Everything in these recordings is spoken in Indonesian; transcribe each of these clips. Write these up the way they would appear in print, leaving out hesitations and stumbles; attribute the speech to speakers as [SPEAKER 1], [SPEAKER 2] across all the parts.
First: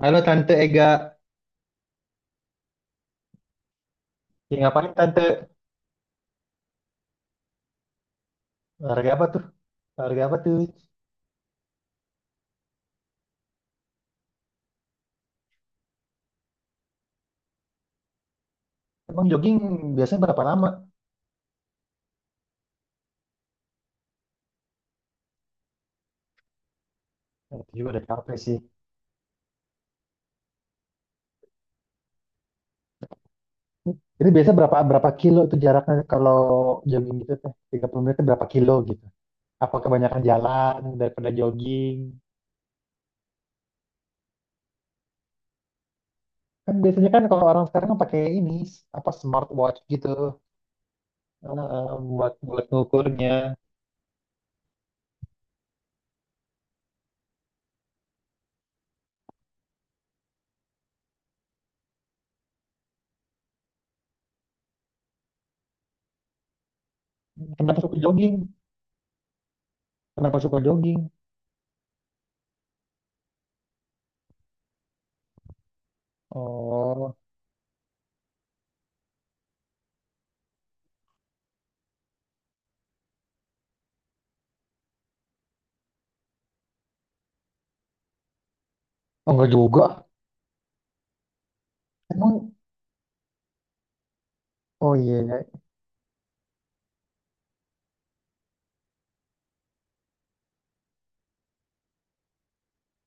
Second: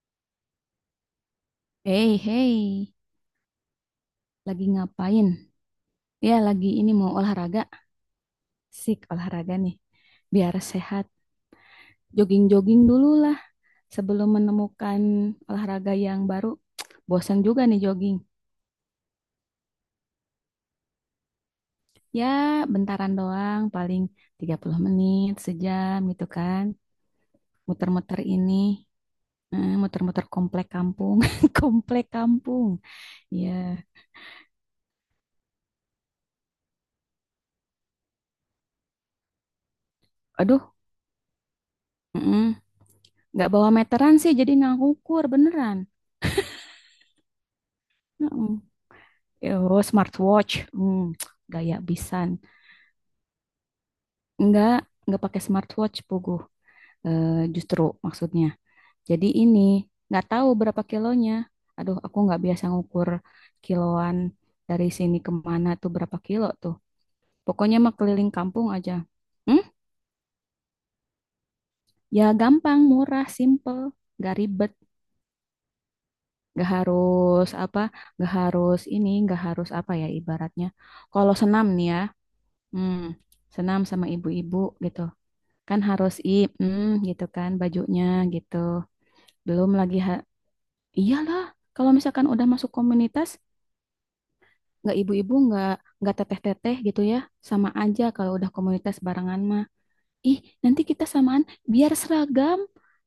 [SPEAKER 1] Halo Tante Ega,
[SPEAKER 2] Hey, hey,
[SPEAKER 1] ya,
[SPEAKER 2] lagi
[SPEAKER 1] ngapain Tante?
[SPEAKER 2] ngapain? Ya, lagi ini mau olahraga. Sik,
[SPEAKER 1] Olahraga apa tuh?
[SPEAKER 2] olahraga nih.
[SPEAKER 1] Olahraga apa tuh?
[SPEAKER 2] Biar sehat. Jogging-jogging dulu lah sebelum menemukan olahraga yang baru. Bosan juga nih jogging.
[SPEAKER 1] Emang jogging biasanya berapa lama?
[SPEAKER 2] Ya, bentaran doang, paling 30 menit, sejam gitu kan.
[SPEAKER 1] Nanti juga udah
[SPEAKER 2] Muter-muter
[SPEAKER 1] capek sih.
[SPEAKER 2] muter-muter komplek kampung. Komplek kampung. Ya,
[SPEAKER 1] Jadi biasanya berapa berapa kilo tuh jaraknya kalau jogging gitu teh? 30 menit tuh berapa kilo gitu? Apa kebanyakan
[SPEAKER 2] aduh,
[SPEAKER 1] jalan daripada jogging?
[SPEAKER 2] mm-mm. Nggak bawa meteran sih, jadi nggak ngukur beneran.
[SPEAKER 1] Kan biasanya kan kalau orang sekarang kan pakai ini apa smartwatch
[SPEAKER 2] Oh,
[SPEAKER 1] gitu
[SPEAKER 2] smartwatch. Gaya
[SPEAKER 1] buat
[SPEAKER 2] bisan.
[SPEAKER 1] buat ngukurnya.
[SPEAKER 2] Enggak, enggak pakai smartwatch, Pugu. Justru maksudnya. Jadi ini nggak tahu berapa kilonya. Aduh, aku nggak biasa ngukur kiloan dari sini kemana tuh berapa kilo tuh. Pokoknya
[SPEAKER 1] Kenapa
[SPEAKER 2] mah
[SPEAKER 1] suka
[SPEAKER 2] keliling
[SPEAKER 1] jogging?
[SPEAKER 2] kampung aja. Hmm?
[SPEAKER 1] Kenapa suka jogging?
[SPEAKER 2] Ya gampang, murah, simple, nggak ribet, nggak
[SPEAKER 1] Oh,
[SPEAKER 2] harus apa, nggak harus ini, nggak harus apa ya ibaratnya. Kalau senam nih ya, hmm, senam sama ibu-ibu gitu. Kan harus gitu kan bajunya gitu.
[SPEAKER 1] oh enggak
[SPEAKER 2] Belum lagi
[SPEAKER 1] juga.
[SPEAKER 2] iyalah kalau misalkan udah
[SPEAKER 1] Emang
[SPEAKER 2] masuk komunitas,
[SPEAKER 1] oh
[SPEAKER 2] nggak
[SPEAKER 1] iya,
[SPEAKER 2] ibu-ibu, nggak teteh-teteh gitu ya, sama aja kalau udah komunitas barengan mah. Ih, nanti kita samaan biar seragam,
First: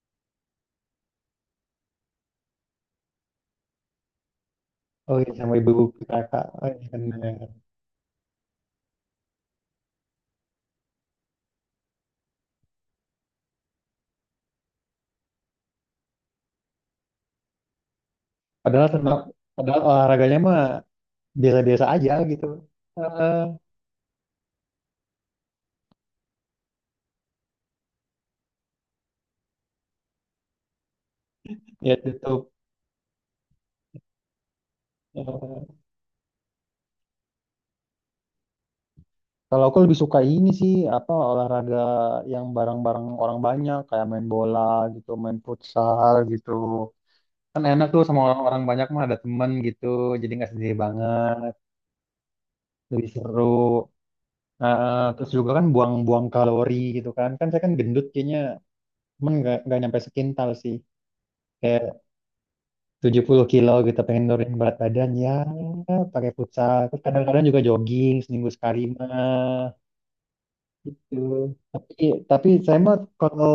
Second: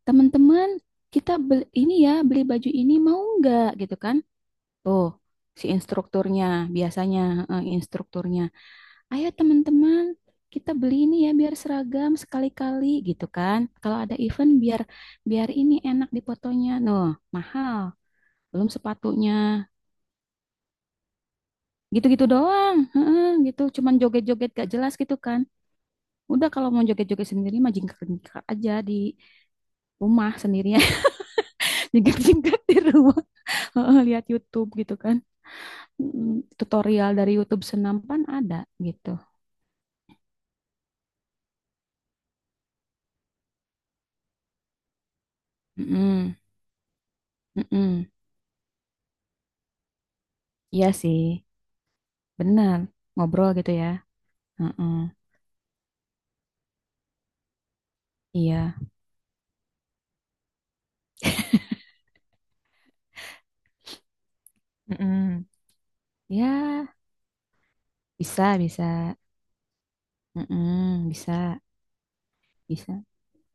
[SPEAKER 2] teman-teman kita beli ini ya, beli baju ini mau nggak gitu kan. Tuh
[SPEAKER 1] oh iya sama
[SPEAKER 2] si
[SPEAKER 1] ibu-ibu PKK.
[SPEAKER 2] instrukturnya
[SPEAKER 1] Oh, iya,
[SPEAKER 2] biasanya,
[SPEAKER 1] bener.
[SPEAKER 2] instrukturnya, ayo teman-teman kita beli ini ya biar seragam sekali-kali gitu kan. Kalau ada event biar biar ini enak dipotonya. Noh, mahal. Belum
[SPEAKER 1] Padahal tenang,
[SPEAKER 2] sepatunya.
[SPEAKER 1] padahal olahraganya mah biasa-biasa aja
[SPEAKER 2] Gitu-gitu
[SPEAKER 1] gitu.
[SPEAKER 2] doang. Heeh,
[SPEAKER 1] Eh,
[SPEAKER 2] gitu cuman joget-joget gak jelas gitu kan. Udah kalau mau joget-joget sendiri mah jingkrak-jingkrak aja di rumah sendirian.
[SPEAKER 1] ya tutup.
[SPEAKER 2] Jingkrak-jingkrak di rumah. Heeh, lihat YouTube gitu kan.
[SPEAKER 1] Eh,
[SPEAKER 2] Tutorial dari YouTube senampan ada gitu.
[SPEAKER 1] kalau aku lebih suka ini sih apa olahraga yang bareng-bareng orang banyak kayak main bola gitu, main futsal
[SPEAKER 2] Mm-mm,
[SPEAKER 1] gitu. Kan enak tuh
[SPEAKER 2] mm-mm.
[SPEAKER 1] sama orang-orang banyak mah ada temen gitu, jadi nggak sendiri
[SPEAKER 2] Iya sih,
[SPEAKER 1] banget,
[SPEAKER 2] benar.
[SPEAKER 1] lebih
[SPEAKER 2] Ngobrol
[SPEAKER 1] seru.
[SPEAKER 2] gitu ya.
[SPEAKER 1] Nah,
[SPEAKER 2] Heeh,
[SPEAKER 1] Terus juga kan buang-buang kalori gitu kan. Kan saya kan gendut kayaknya,
[SPEAKER 2] iya.
[SPEAKER 1] cuman nggak nyampe sekintal sih. 70 kilo gitu pengen nurunin berat badan ya,
[SPEAKER 2] Mm.
[SPEAKER 1] pakai futsal
[SPEAKER 2] Ya,
[SPEAKER 1] terus kadang-kadang juga jogging
[SPEAKER 2] bisa,
[SPEAKER 1] seminggu sekali
[SPEAKER 2] bisa.
[SPEAKER 1] mah
[SPEAKER 2] Heeh,
[SPEAKER 1] gitu.
[SPEAKER 2] bisa,
[SPEAKER 1] tapi tapi saya mah
[SPEAKER 2] bisa.
[SPEAKER 1] kalau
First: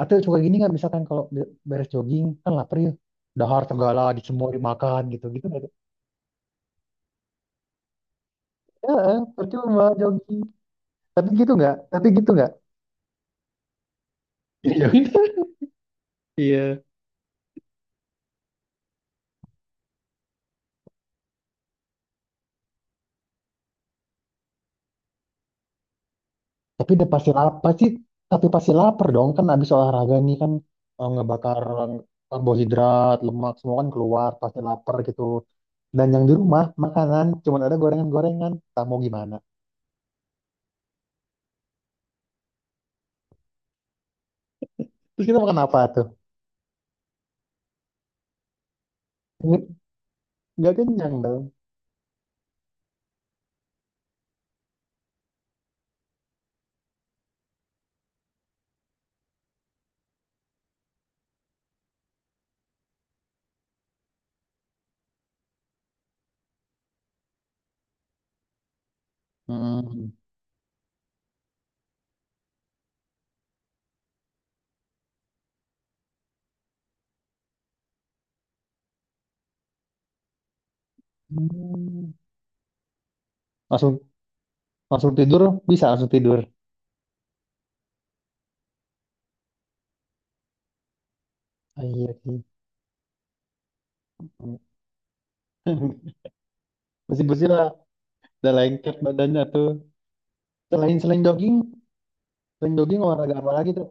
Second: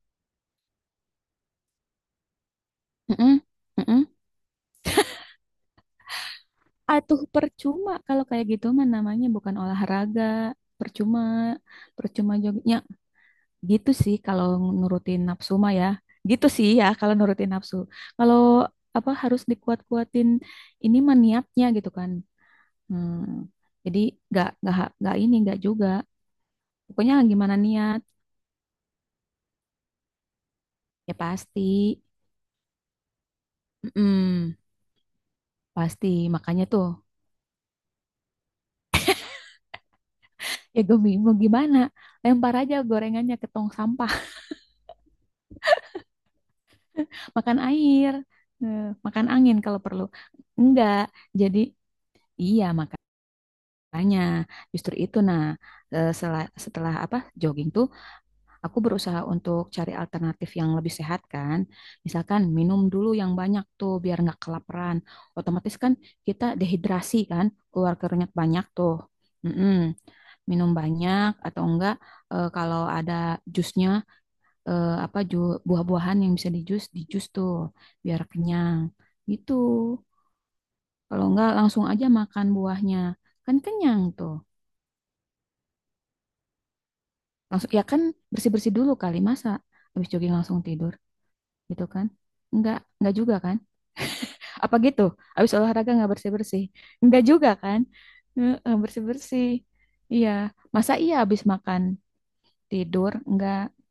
[SPEAKER 1] atau suka gini nggak, misalkan kalau beres jogging kan lapar ya,
[SPEAKER 2] Heeh,
[SPEAKER 1] dahar segala
[SPEAKER 2] heeh.
[SPEAKER 1] di semua dimakan gitu, gitu nggak tuh?
[SPEAKER 2] Atuh percuma kalau kayak gitu mah
[SPEAKER 1] Ya
[SPEAKER 2] namanya bukan
[SPEAKER 1] percuma
[SPEAKER 2] olahraga.
[SPEAKER 1] jogging
[SPEAKER 2] Percuma,
[SPEAKER 1] tapi gitu nggak, tapi gitu
[SPEAKER 2] percuma
[SPEAKER 1] nggak.
[SPEAKER 2] jognya. Gitu sih kalau
[SPEAKER 1] Jadi
[SPEAKER 2] nurutin
[SPEAKER 1] jogging.
[SPEAKER 2] nafsu mah ya. Gitu sih
[SPEAKER 1] Iya.
[SPEAKER 2] ya kalau nurutin nafsu. Kalau apa, harus dikuat-kuatin ini mah niatnya gitu kan. Hmm. Jadi nggak ini nggak juga.
[SPEAKER 1] Tapi udah
[SPEAKER 2] Pokoknya
[SPEAKER 1] pasti lapar
[SPEAKER 2] gimana
[SPEAKER 1] pasti,
[SPEAKER 2] niat,
[SPEAKER 1] tapi pasti lapar dong kan abis olahraga nih kan,
[SPEAKER 2] ya
[SPEAKER 1] ngebakar
[SPEAKER 2] pasti.
[SPEAKER 1] karbohidrat, lemak semua kan keluar
[SPEAKER 2] Mm-mm.
[SPEAKER 1] pasti lapar gitu.
[SPEAKER 2] Pasti,
[SPEAKER 1] Dan yang di rumah
[SPEAKER 2] makanya tuh
[SPEAKER 1] makanan cuman ada gorengan-gorengan. Tak mau gimana?
[SPEAKER 2] ya gue bingung gimana. Lempar aja gorengannya ke tong sampah,
[SPEAKER 1] Terus kita makan apa tuh?
[SPEAKER 2] makan eh, makan angin
[SPEAKER 1] Nge-
[SPEAKER 2] kalau perlu.
[SPEAKER 1] Nggak
[SPEAKER 2] Enggak,
[SPEAKER 1] kenyang dong.
[SPEAKER 2] jadi iya, makanya justru itu. Nah, setelah apa jogging tuh, aku berusaha untuk cari alternatif yang lebih sehat kan. Misalkan minum dulu yang banyak tuh biar nggak kelaparan. Otomatis kan kita dehidrasi kan, keluar keringat banyak tuh. Mm-mm.
[SPEAKER 1] Hmm.
[SPEAKER 2] Minum banyak atau enggak, kalau ada jusnya, buah-buahan yang bisa dijus, dijus tuh biar kenyang. Gitu. Kalau enggak langsung aja
[SPEAKER 1] Hmm.
[SPEAKER 2] makan buahnya. Kan
[SPEAKER 1] Langsung
[SPEAKER 2] kenyang tuh.
[SPEAKER 1] langsung tidur, bisa langsung tidur.
[SPEAKER 2] Langsung ya kan, bersih-bersih dulu kali, masa habis jogging langsung tidur.
[SPEAKER 1] Ah,
[SPEAKER 2] Gitu kan?
[SPEAKER 1] iya sih.
[SPEAKER 2] Enggak juga kan? Apa gitu? Habis olahraga enggak bersih-bersih? Enggak
[SPEAKER 1] Besi-besi
[SPEAKER 2] juga
[SPEAKER 1] lah,
[SPEAKER 2] kan?
[SPEAKER 1] udah
[SPEAKER 2] Heeh,
[SPEAKER 1] lengket badannya
[SPEAKER 2] bersih-bersih.
[SPEAKER 1] tuh.
[SPEAKER 2] Iya, masa
[SPEAKER 1] Selain
[SPEAKER 2] iya habis makan
[SPEAKER 1] selain jogging
[SPEAKER 2] tidur
[SPEAKER 1] olahraga apa
[SPEAKER 2] enggak?
[SPEAKER 1] lagi tuh?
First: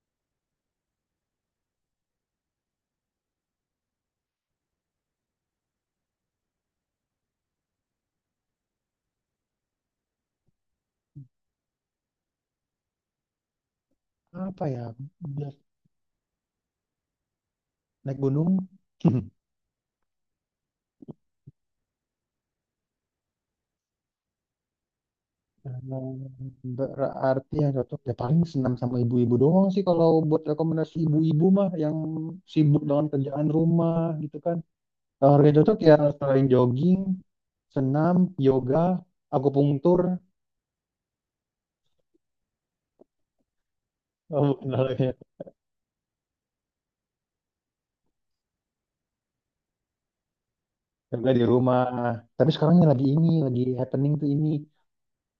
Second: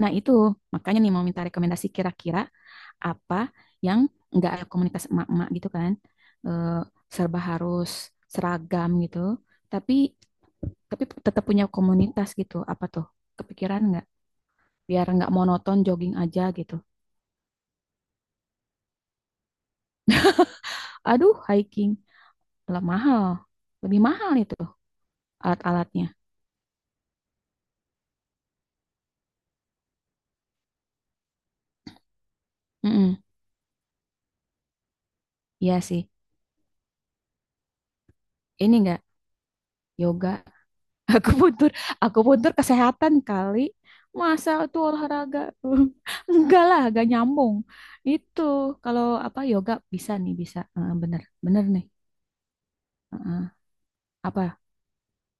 [SPEAKER 2] Nah, itu makanya nih mau minta rekomendasi kira-kira apa yang enggak ada komunitas emak-emak gitu kan? Eh, Serba harus seragam gitu, tapi tapi tetap punya komunitas gitu. Apa tuh? Kepikiran enggak?
[SPEAKER 1] Apa ya?
[SPEAKER 2] Biar enggak
[SPEAKER 1] Bias-
[SPEAKER 2] monoton jogging aja gitu.
[SPEAKER 1] Naik gunung.
[SPEAKER 2] Aduh, hiking. Alat mahal. Lebih mahal itu
[SPEAKER 1] Eh,
[SPEAKER 2] alat-alatnya.
[SPEAKER 1] Berarti yang cocok ya paling senam sama ibu-ibu doang sih, kalau buat rekomendasi ibu-ibu mah yang sibuk dengan
[SPEAKER 2] Mm-mm.
[SPEAKER 1] kerjaan rumah gitu kan. Olahraga yang cocok
[SPEAKER 2] Iya
[SPEAKER 1] ya
[SPEAKER 2] sih.
[SPEAKER 1] selain jogging, senam,
[SPEAKER 2] Ini
[SPEAKER 1] yoga,
[SPEAKER 2] enggak
[SPEAKER 1] akupunktur.
[SPEAKER 2] yoga. Aku butuh aku butuh kesehatan kali.
[SPEAKER 1] Oh,
[SPEAKER 2] Masa
[SPEAKER 1] bukan
[SPEAKER 2] itu
[SPEAKER 1] olahraga.
[SPEAKER 2] olahraga? Enggak lah, enggak nyambung. Itu kalau apa, yoga bisa nih, bisa. Bener,
[SPEAKER 1] Yoga di
[SPEAKER 2] bener
[SPEAKER 1] rumah.
[SPEAKER 2] nih.
[SPEAKER 1] Tapi sekarang yang lagi ini,
[SPEAKER 2] Heeh.
[SPEAKER 1] lagi happening tuh
[SPEAKER 2] Apa
[SPEAKER 1] ini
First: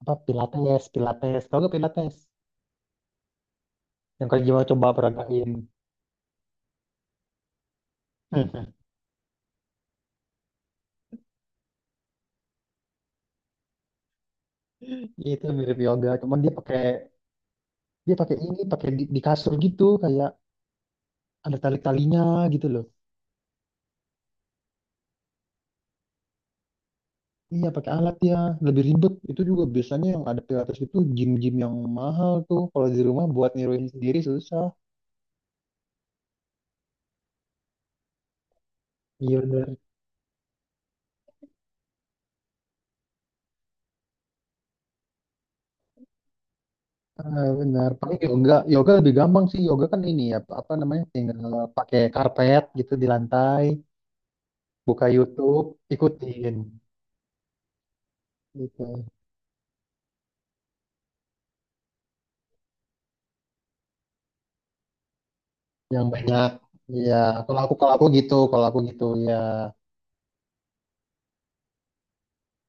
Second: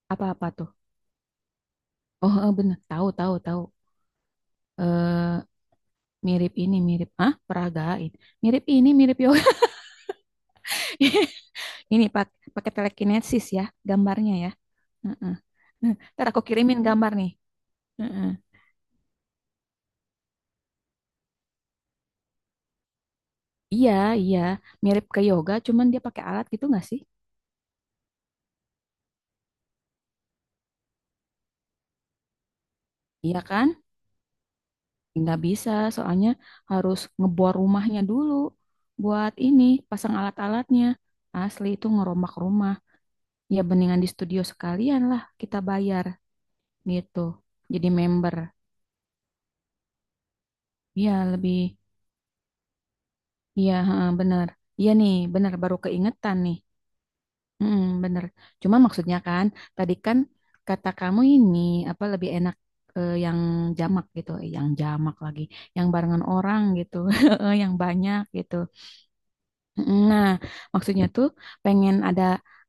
[SPEAKER 1] apa,
[SPEAKER 2] apa apa tuh?
[SPEAKER 1] Pilates, Pilates. Tahu gak Pilates?
[SPEAKER 2] Oh, bener. Tahu, tahu, tahu.
[SPEAKER 1] Yang kalau gimana coba
[SPEAKER 2] Eh
[SPEAKER 1] peragain.
[SPEAKER 2] mirip ini, mirip ah, peragain. Mirip ini, mirip yoga. Ini pakai telekinesis ya gambarnya ya. Heeh.
[SPEAKER 1] Itu mirip
[SPEAKER 2] Nah,
[SPEAKER 1] yoga,
[SPEAKER 2] ntar
[SPEAKER 1] cuman
[SPEAKER 2] aku
[SPEAKER 1] dia
[SPEAKER 2] kirimin
[SPEAKER 1] pakai,
[SPEAKER 2] gambar nih.
[SPEAKER 1] dia
[SPEAKER 2] Heeh.
[SPEAKER 1] pakai ini, pakai di kasur gitu kayak ada tali-talinya gitu loh.
[SPEAKER 2] Iya, iya, mirip ke yoga, cuman dia pakai alat gitu nggak sih?
[SPEAKER 1] Iya pakai alat ya, lebih ribet. Itu juga biasanya yang ada pilates itu gym-gym yang mahal tuh. Kalau di rumah
[SPEAKER 2] Iya
[SPEAKER 1] buat
[SPEAKER 2] kan?
[SPEAKER 1] niruin sendiri susah.
[SPEAKER 2] Nggak bisa, soalnya harus ngebor rumahnya dulu buat
[SPEAKER 1] Iya
[SPEAKER 2] ini,
[SPEAKER 1] benar.
[SPEAKER 2] pasang alat-alatnya. Asli itu ngerombak rumah. Ya beningan di studio sekalian lah kita bayar gitu.
[SPEAKER 1] Ah,
[SPEAKER 2] Jadi
[SPEAKER 1] benar. Paling
[SPEAKER 2] member.
[SPEAKER 1] yoga, yoga lebih gampang sih. Yoga kan ini ya, apa namanya?
[SPEAKER 2] Iya
[SPEAKER 1] Tinggal
[SPEAKER 2] lebih,
[SPEAKER 1] pakai karpet gitu di lantai,
[SPEAKER 2] iya heeh, bener. Iya
[SPEAKER 1] buka
[SPEAKER 2] nih, bener
[SPEAKER 1] YouTube,
[SPEAKER 2] baru keingetan
[SPEAKER 1] ikutin
[SPEAKER 2] nih. Bener. Cuma
[SPEAKER 1] gitu.
[SPEAKER 2] maksudnya kan, tadi kan kata kamu ini apa, lebih enak yang jamak gitu, yang jamak lagi, yang
[SPEAKER 1] Yang
[SPEAKER 2] barengan
[SPEAKER 1] banyak.
[SPEAKER 2] orang gitu,
[SPEAKER 1] Iya, kalau
[SPEAKER 2] yang
[SPEAKER 1] aku,
[SPEAKER 2] banyak gitu.
[SPEAKER 1] kalau aku gitu ya,
[SPEAKER 2] Nah, maksudnya tuh pengen ada,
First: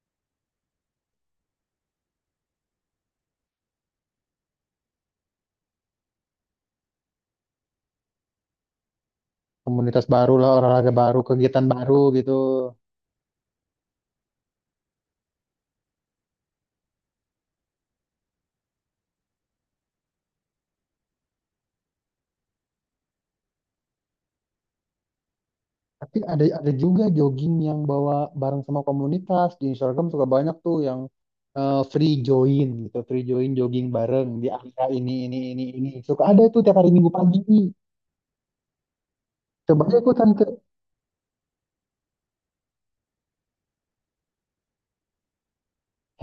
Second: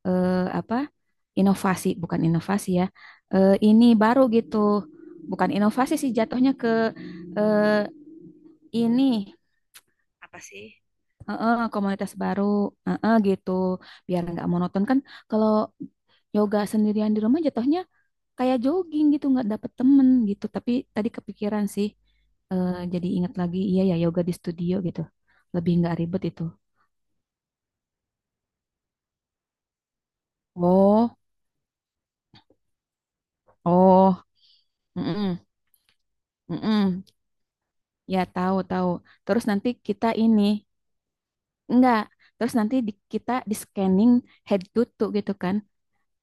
[SPEAKER 2] eh, apa, inovasi, bukan inovasi ya, ini baru gitu, bukan inovasi sih, jatuhnya ke, eh, ini.
[SPEAKER 1] komunitas baru
[SPEAKER 2] Apa
[SPEAKER 1] lah,
[SPEAKER 2] sih?
[SPEAKER 1] olahraga baru, kegiatan baru
[SPEAKER 2] Komunitas
[SPEAKER 1] gitu.
[SPEAKER 2] baru, gitu, biar nggak monoton kan, kalau yoga sendirian di rumah jatuhnya kayak jogging gitu, nggak dapet temen gitu. Tapi tadi kepikiran sih, jadi ingat lagi, iya ya, yoga di studio gitu lebih nggak
[SPEAKER 1] Tapi
[SPEAKER 2] ribet itu.
[SPEAKER 1] ada juga jogging yang bawa bareng sama komunitas di Instagram, suka banyak tuh yang
[SPEAKER 2] Oh.
[SPEAKER 1] free join gitu, free join jogging
[SPEAKER 2] Oh,
[SPEAKER 1] bareng di area
[SPEAKER 2] mm-mm,
[SPEAKER 1] ini ini. Suka ada itu tiap hari
[SPEAKER 2] mm-mm.
[SPEAKER 1] Minggu pagi.
[SPEAKER 2] Ya tahu, tahu. Terus nanti
[SPEAKER 1] Coba aja
[SPEAKER 2] kita
[SPEAKER 1] ikutan
[SPEAKER 2] ini,
[SPEAKER 1] ke
[SPEAKER 2] enggak, terus nanti kita di scanning head to toe gitu kan.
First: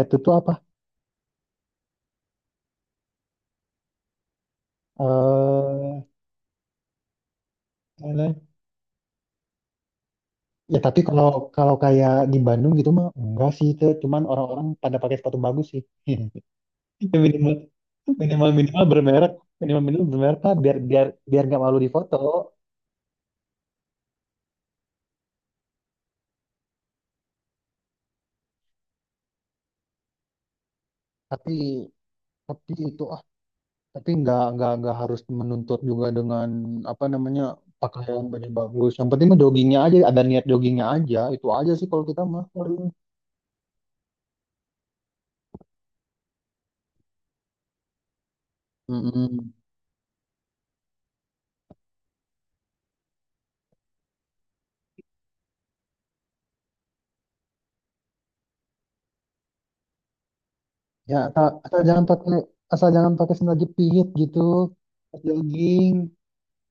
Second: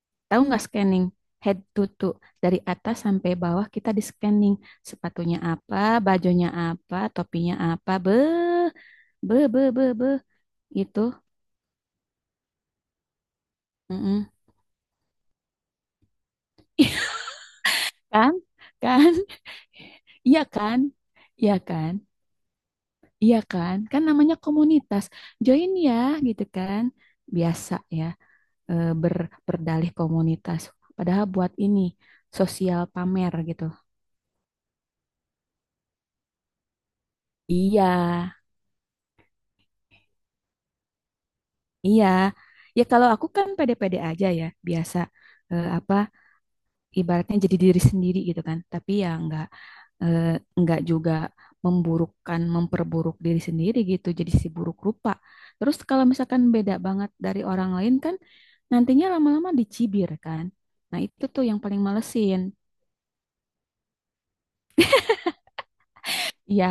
[SPEAKER 1] itu tuh
[SPEAKER 2] Tahu
[SPEAKER 1] apa?
[SPEAKER 2] nggak scanning? Head to toe. Dari atas sampai bawah kita di scanning. Sepatunya apa,
[SPEAKER 1] Eh
[SPEAKER 2] bajunya apa, topinya apa. Be,
[SPEAKER 1] apa?
[SPEAKER 2] be, be, be, be.
[SPEAKER 1] Ya tapi
[SPEAKER 2] Gitu.
[SPEAKER 1] kalau kalau kayak di Bandung gitu mah enggak sih, itu cuman
[SPEAKER 2] Mm-mm.
[SPEAKER 1] orang-orang pada pakai sepatu bagus sih. Ya minimal,
[SPEAKER 2] Kan?
[SPEAKER 1] minimal
[SPEAKER 2] Kan?
[SPEAKER 1] bermerek, minimal minimal bermerek
[SPEAKER 2] Iya
[SPEAKER 1] lah, biar
[SPEAKER 2] kan?
[SPEAKER 1] biar biar
[SPEAKER 2] Iya
[SPEAKER 1] nggak malu di
[SPEAKER 2] kan?
[SPEAKER 1] foto.
[SPEAKER 2] Iya kan? Kan namanya komunitas. Join ya, gitu kan? Biasa ya, eh, ber, berdalih komunitas. Padahal buat
[SPEAKER 1] Tapi
[SPEAKER 2] ini,
[SPEAKER 1] tapi
[SPEAKER 2] sosial
[SPEAKER 1] itu,
[SPEAKER 2] pamer gitu.
[SPEAKER 1] tapi nggak harus menuntut juga dengan apa namanya,
[SPEAKER 2] Iya,
[SPEAKER 1] pakaian baju bagus. Yang penting mah joggingnya aja, ada niat joggingnya aja. Itu aja sih kalau
[SPEAKER 2] iya,
[SPEAKER 1] kita mah.
[SPEAKER 2] ya kalau aku kan pede-pede aja ya, biasa apa ibaratnya, jadi diri sendiri gitu kan. Tapi ya
[SPEAKER 1] Mm-mm.
[SPEAKER 2] eh, nggak juga memburukkan, memperburuk diri sendiri gitu. Jadi si buruk rupa. Terus kalau misalkan beda banget dari orang lain kan, nantinya lama-lama dicibir kan. Nah
[SPEAKER 1] Ya
[SPEAKER 2] itu tuh
[SPEAKER 1] asal,
[SPEAKER 2] yang
[SPEAKER 1] asal
[SPEAKER 2] paling
[SPEAKER 1] jangan pakai,
[SPEAKER 2] malesin.
[SPEAKER 1] asal jangan pakai sandal jepit gitu. Pas jogging,
[SPEAKER 2] Iya,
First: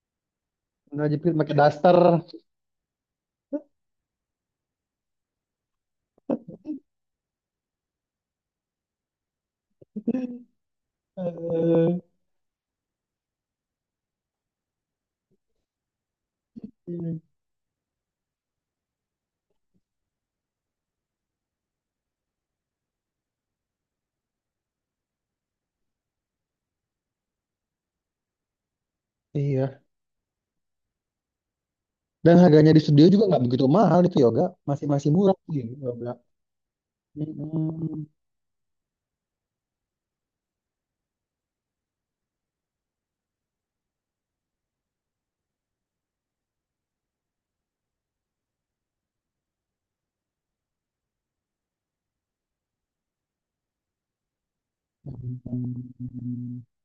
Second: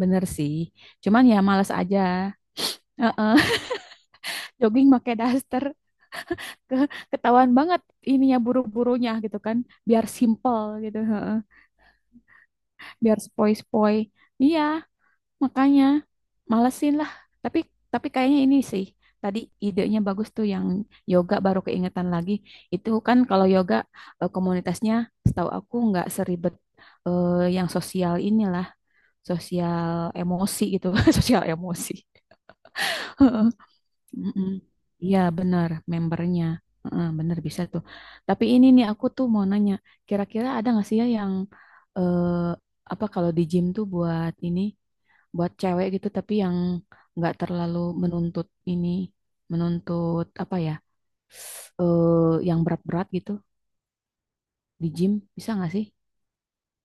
[SPEAKER 2] bener sih.
[SPEAKER 1] sandal
[SPEAKER 2] Cuman
[SPEAKER 1] jepit
[SPEAKER 2] ya
[SPEAKER 1] pakai
[SPEAKER 2] males
[SPEAKER 1] daster.
[SPEAKER 2] aja. Heeh, jogging pakai daster. Ketahuan banget ininya, buru-burunya gitu kan, biar simple gitu heeh.
[SPEAKER 1] Eh,
[SPEAKER 2] Biar spoi-spoi, iya, makanya malesin lah. tapi tapi kayaknya ini sih, tadi idenya bagus tuh, yang yoga, baru keingetan lagi. Itu kan kalau yoga, komunitasnya setahu aku nggak seribet yang sosial inilah,
[SPEAKER 1] iya.
[SPEAKER 2] sosial emosi gitu. Sosial emosi.
[SPEAKER 1] Dan harganya di studio juga nggak begitu mahal itu yoga,
[SPEAKER 2] Mm-mm.
[SPEAKER 1] masih masih
[SPEAKER 2] Iya
[SPEAKER 1] murah sih
[SPEAKER 2] benar
[SPEAKER 1] yoga.
[SPEAKER 2] membernya. Heeh, benar, bisa tuh.
[SPEAKER 1] Mm-mm.
[SPEAKER 2] Tapi ini nih aku tuh mau nanya, kira-kira ada nggak sih ya yang, apa, kalau di gym tuh buat ini, buat cewek gitu tapi yang nggak terlalu menuntut ini, menuntut apa ya, eh yang berat-berat gitu, di gym, bisa nggak sih?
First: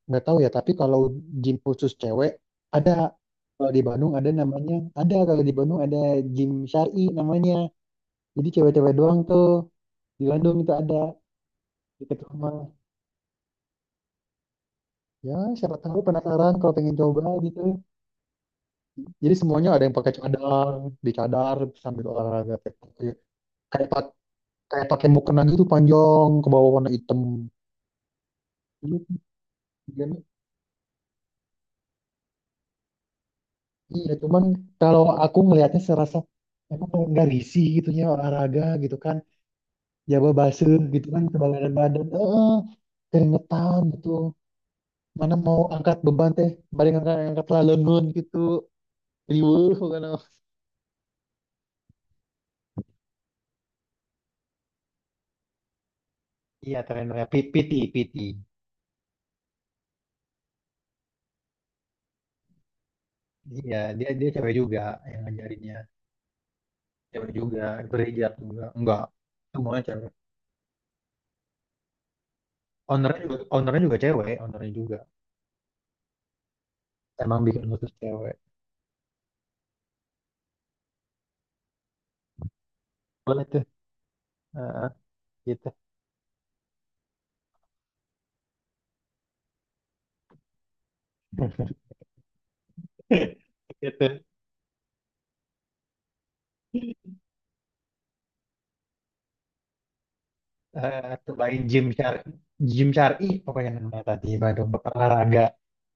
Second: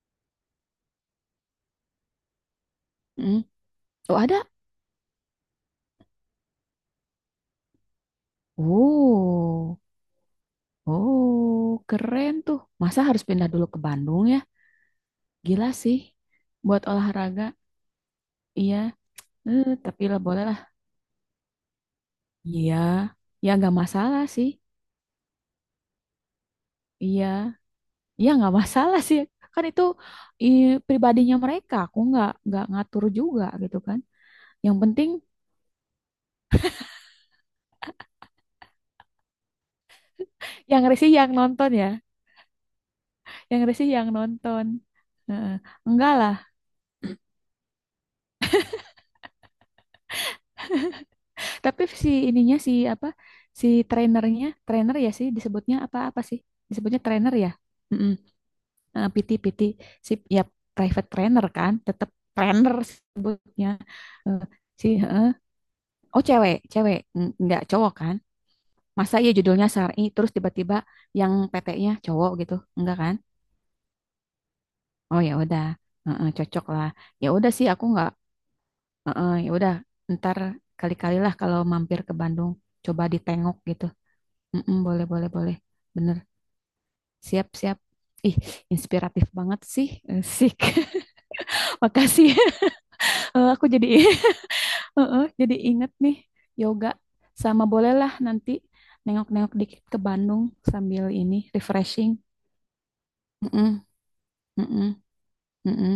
[SPEAKER 1] Nggak tahu ya, tapi kalau gym khusus cewek ada,
[SPEAKER 2] Mm.
[SPEAKER 1] kalau di Bandung
[SPEAKER 2] Oh
[SPEAKER 1] ada
[SPEAKER 2] ada.
[SPEAKER 1] namanya, ada kalau di Bandung ada gym syari namanya, jadi cewek-cewek doang tuh,
[SPEAKER 2] Oh,
[SPEAKER 1] di Bandung itu ada,
[SPEAKER 2] oh,
[SPEAKER 1] deket
[SPEAKER 2] keren tuh.
[SPEAKER 1] rumah.
[SPEAKER 2] Masa harus pindah dulu ke Bandung ya?
[SPEAKER 1] Ya
[SPEAKER 2] Gila
[SPEAKER 1] siapa tahu
[SPEAKER 2] sih,
[SPEAKER 1] penasaran kalau
[SPEAKER 2] buat
[SPEAKER 1] pengen coba
[SPEAKER 2] olahraga,
[SPEAKER 1] gitu.
[SPEAKER 2] iya.
[SPEAKER 1] Jadi semuanya ada yang
[SPEAKER 2] Tapi
[SPEAKER 1] pakai
[SPEAKER 2] lah boleh lah.
[SPEAKER 1] cadar, di cadar sambil olahraga kayak
[SPEAKER 2] Iya, ya nggak
[SPEAKER 1] kayak pak-
[SPEAKER 2] masalah sih.
[SPEAKER 1] kayak pakai mukena gitu panjang ke bawah warna hitam.
[SPEAKER 2] Iya, ya nggak masalah sih. Kan itu
[SPEAKER 1] Gitu.
[SPEAKER 2] eh, pribadinya mereka. Aku nggak ngatur juga gitu kan.
[SPEAKER 1] Iya, cuman
[SPEAKER 2] Yang
[SPEAKER 1] kalau
[SPEAKER 2] penting,
[SPEAKER 1] aku ngelihatnya serasa emang nggak risih gitunya olahraga gitu kan, jaba basah
[SPEAKER 2] yang
[SPEAKER 1] gitu
[SPEAKER 2] risih
[SPEAKER 1] kan
[SPEAKER 2] yang nonton
[SPEAKER 1] kebanyakan
[SPEAKER 2] ya.
[SPEAKER 1] badan, eh,
[SPEAKER 2] Yang
[SPEAKER 1] keringetan
[SPEAKER 2] risih
[SPEAKER 1] gitu.
[SPEAKER 2] yang nonton.
[SPEAKER 1] Mana
[SPEAKER 2] Heeh.
[SPEAKER 1] mau angkat
[SPEAKER 2] Enggak
[SPEAKER 1] beban
[SPEAKER 2] lah.
[SPEAKER 1] teh, balik angkat angkat lah gitu, riweuh bukan?
[SPEAKER 2] Tapi si ininya si apa? Si trainernya, trainer ya sih disebutnya, apa apa sih?
[SPEAKER 1] Iya,
[SPEAKER 2] Disebutnya
[SPEAKER 1] trenernya
[SPEAKER 2] trainer ya.
[SPEAKER 1] PT,
[SPEAKER 2] Mm-mm.
[SPEAKER 1] PT.
[SPEAKER 2] PT PT si ya, private trainer kan, tetap trainer sebutnya.
[SPEAKER 1] Iya, dia dia
[SPEAKER 2] Eh,
[SPEAKER 1] cewek juga
[SPEAKER 2] si
[SPEAKER 1] yang
[SPEAKER 2] heeh.
[SPEAKER 1] ngajarinnya.
[SPEAKER 2] Oh cewek, cewek,
[SPEAKER 1] Cewek
[SPEAKER 2] Nggak
[SPEAKER 1] juga,
[SPEAKER 2] cowok kan?
[SPEAKER 1] berhijab juga. Enggak,
[SPEAKER 2] Masa iya judulnya
[SPEAKER 1] semuanya
[SPEAKER 2] Sari
[SPEAKER 1] cewek.
[SPEAKER 2] terus tiba-tiba yang PT-nya cowok gitu, enggak kan?
[SPEAKER 1] Ownernya juga cewek, ownernya juga.
[SPEAKER 2] Oh ya udah. Heeh, cocok lah. Ya
[SPEAKER 1] Emang
[SPEAKER 2] udah sih,
[SPEAKER 1] bikin
[SPEAKER 2] aku
[SPEAKER 1] khusus
[SPEAKER 2] nggak.
[SPEAKER 1] cewek.
[SPEAKER 2] Heeh, ya udah, ntar kali-kali lah kalau mampir ke Bandung, coba
[SPEAKER 1] Boleh
[SPEAKER 2] ditengok
[SPEAKER 1] tuh,
[SPEAKER 2] gitu. Mm-mm,
[SPEAKER 1] heeh,
[SPEAKER 2] boleh, boleh, boleh.
[SPEAKER 1] gitu.
[SPEAKER 2] Bener, siap, siap. Ih, inspiratif banget sih, sik. Makasih. Aku jadi
[SPEAKER 1] Gitu.
[SPEAKER 2] heeh, jadi inget nih yoga, sama bolehlah nanti nengok-nengok dikit ke Bandung sambil
[SPEAKER 1] Eh
[SPEAKER 2] ini
[SPEAKER 1] Dubai Gym Syari,
[SPEAKER 2] refreshing.
[SPEAKER 1] Gym Syari
[SPEAKER 2] Mm-mm,
[SPEAKER 1] pokoknya namanya tadi Bandung
[SPEAKER 2] mm-mm,
[SPEAKER 1] olahraga.
[SPEAKER 2] mm-mm.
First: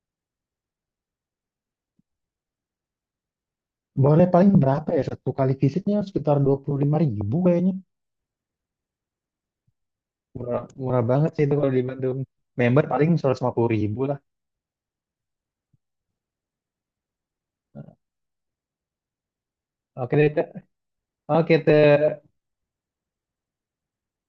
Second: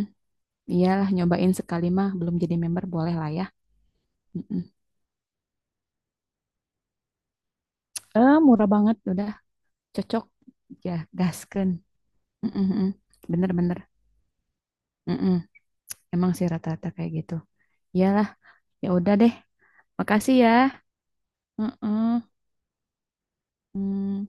[SPEAKER 2] Iyalah, nyobain sekali mah belum jadi member boleh lah ya.
[SPEAKER 1] Boleh paling
[SPEAKER 2] Mm-mm.
[SPEAKER 1] berapa ya? Satu kali visitnya sekitar 25 ribu kayaknya.
[SPEAKER 2] Murah banget, udah cocok
[SPEAKER 1] Murah,
[SPEAKER 2] ya,
[SPEAKER 1] murah banget sih itu
[SPEAKER 2] gaskeun.
[SPEAKER 1] kalau di Bandung.
[SPEAKER 2] Mm-mm,
[SPEAKER 1] Member
[SPEAKER 2] mm-mm.
[SPEAKER 1] paling seratus lima puluh
[SPEAKER 2] Bener-bener.
[SPEAKER 1] ribu lah.
[SPEAKER 2] Mm-mm. Emang sih rata-rata kayak gitu. Iyalah, ya udah deh.
[SPEAKER 1] Oke deh,
[SPEAKER 2] Makasih
[SPEAKER 1] Teh.
[SPEAKER 2] ya.
[SPEAKER 1] Oke,
[SPEAKER 2] Heeh.
[SPEAKER 1] Teh.
[SPEAKER 2] Mm.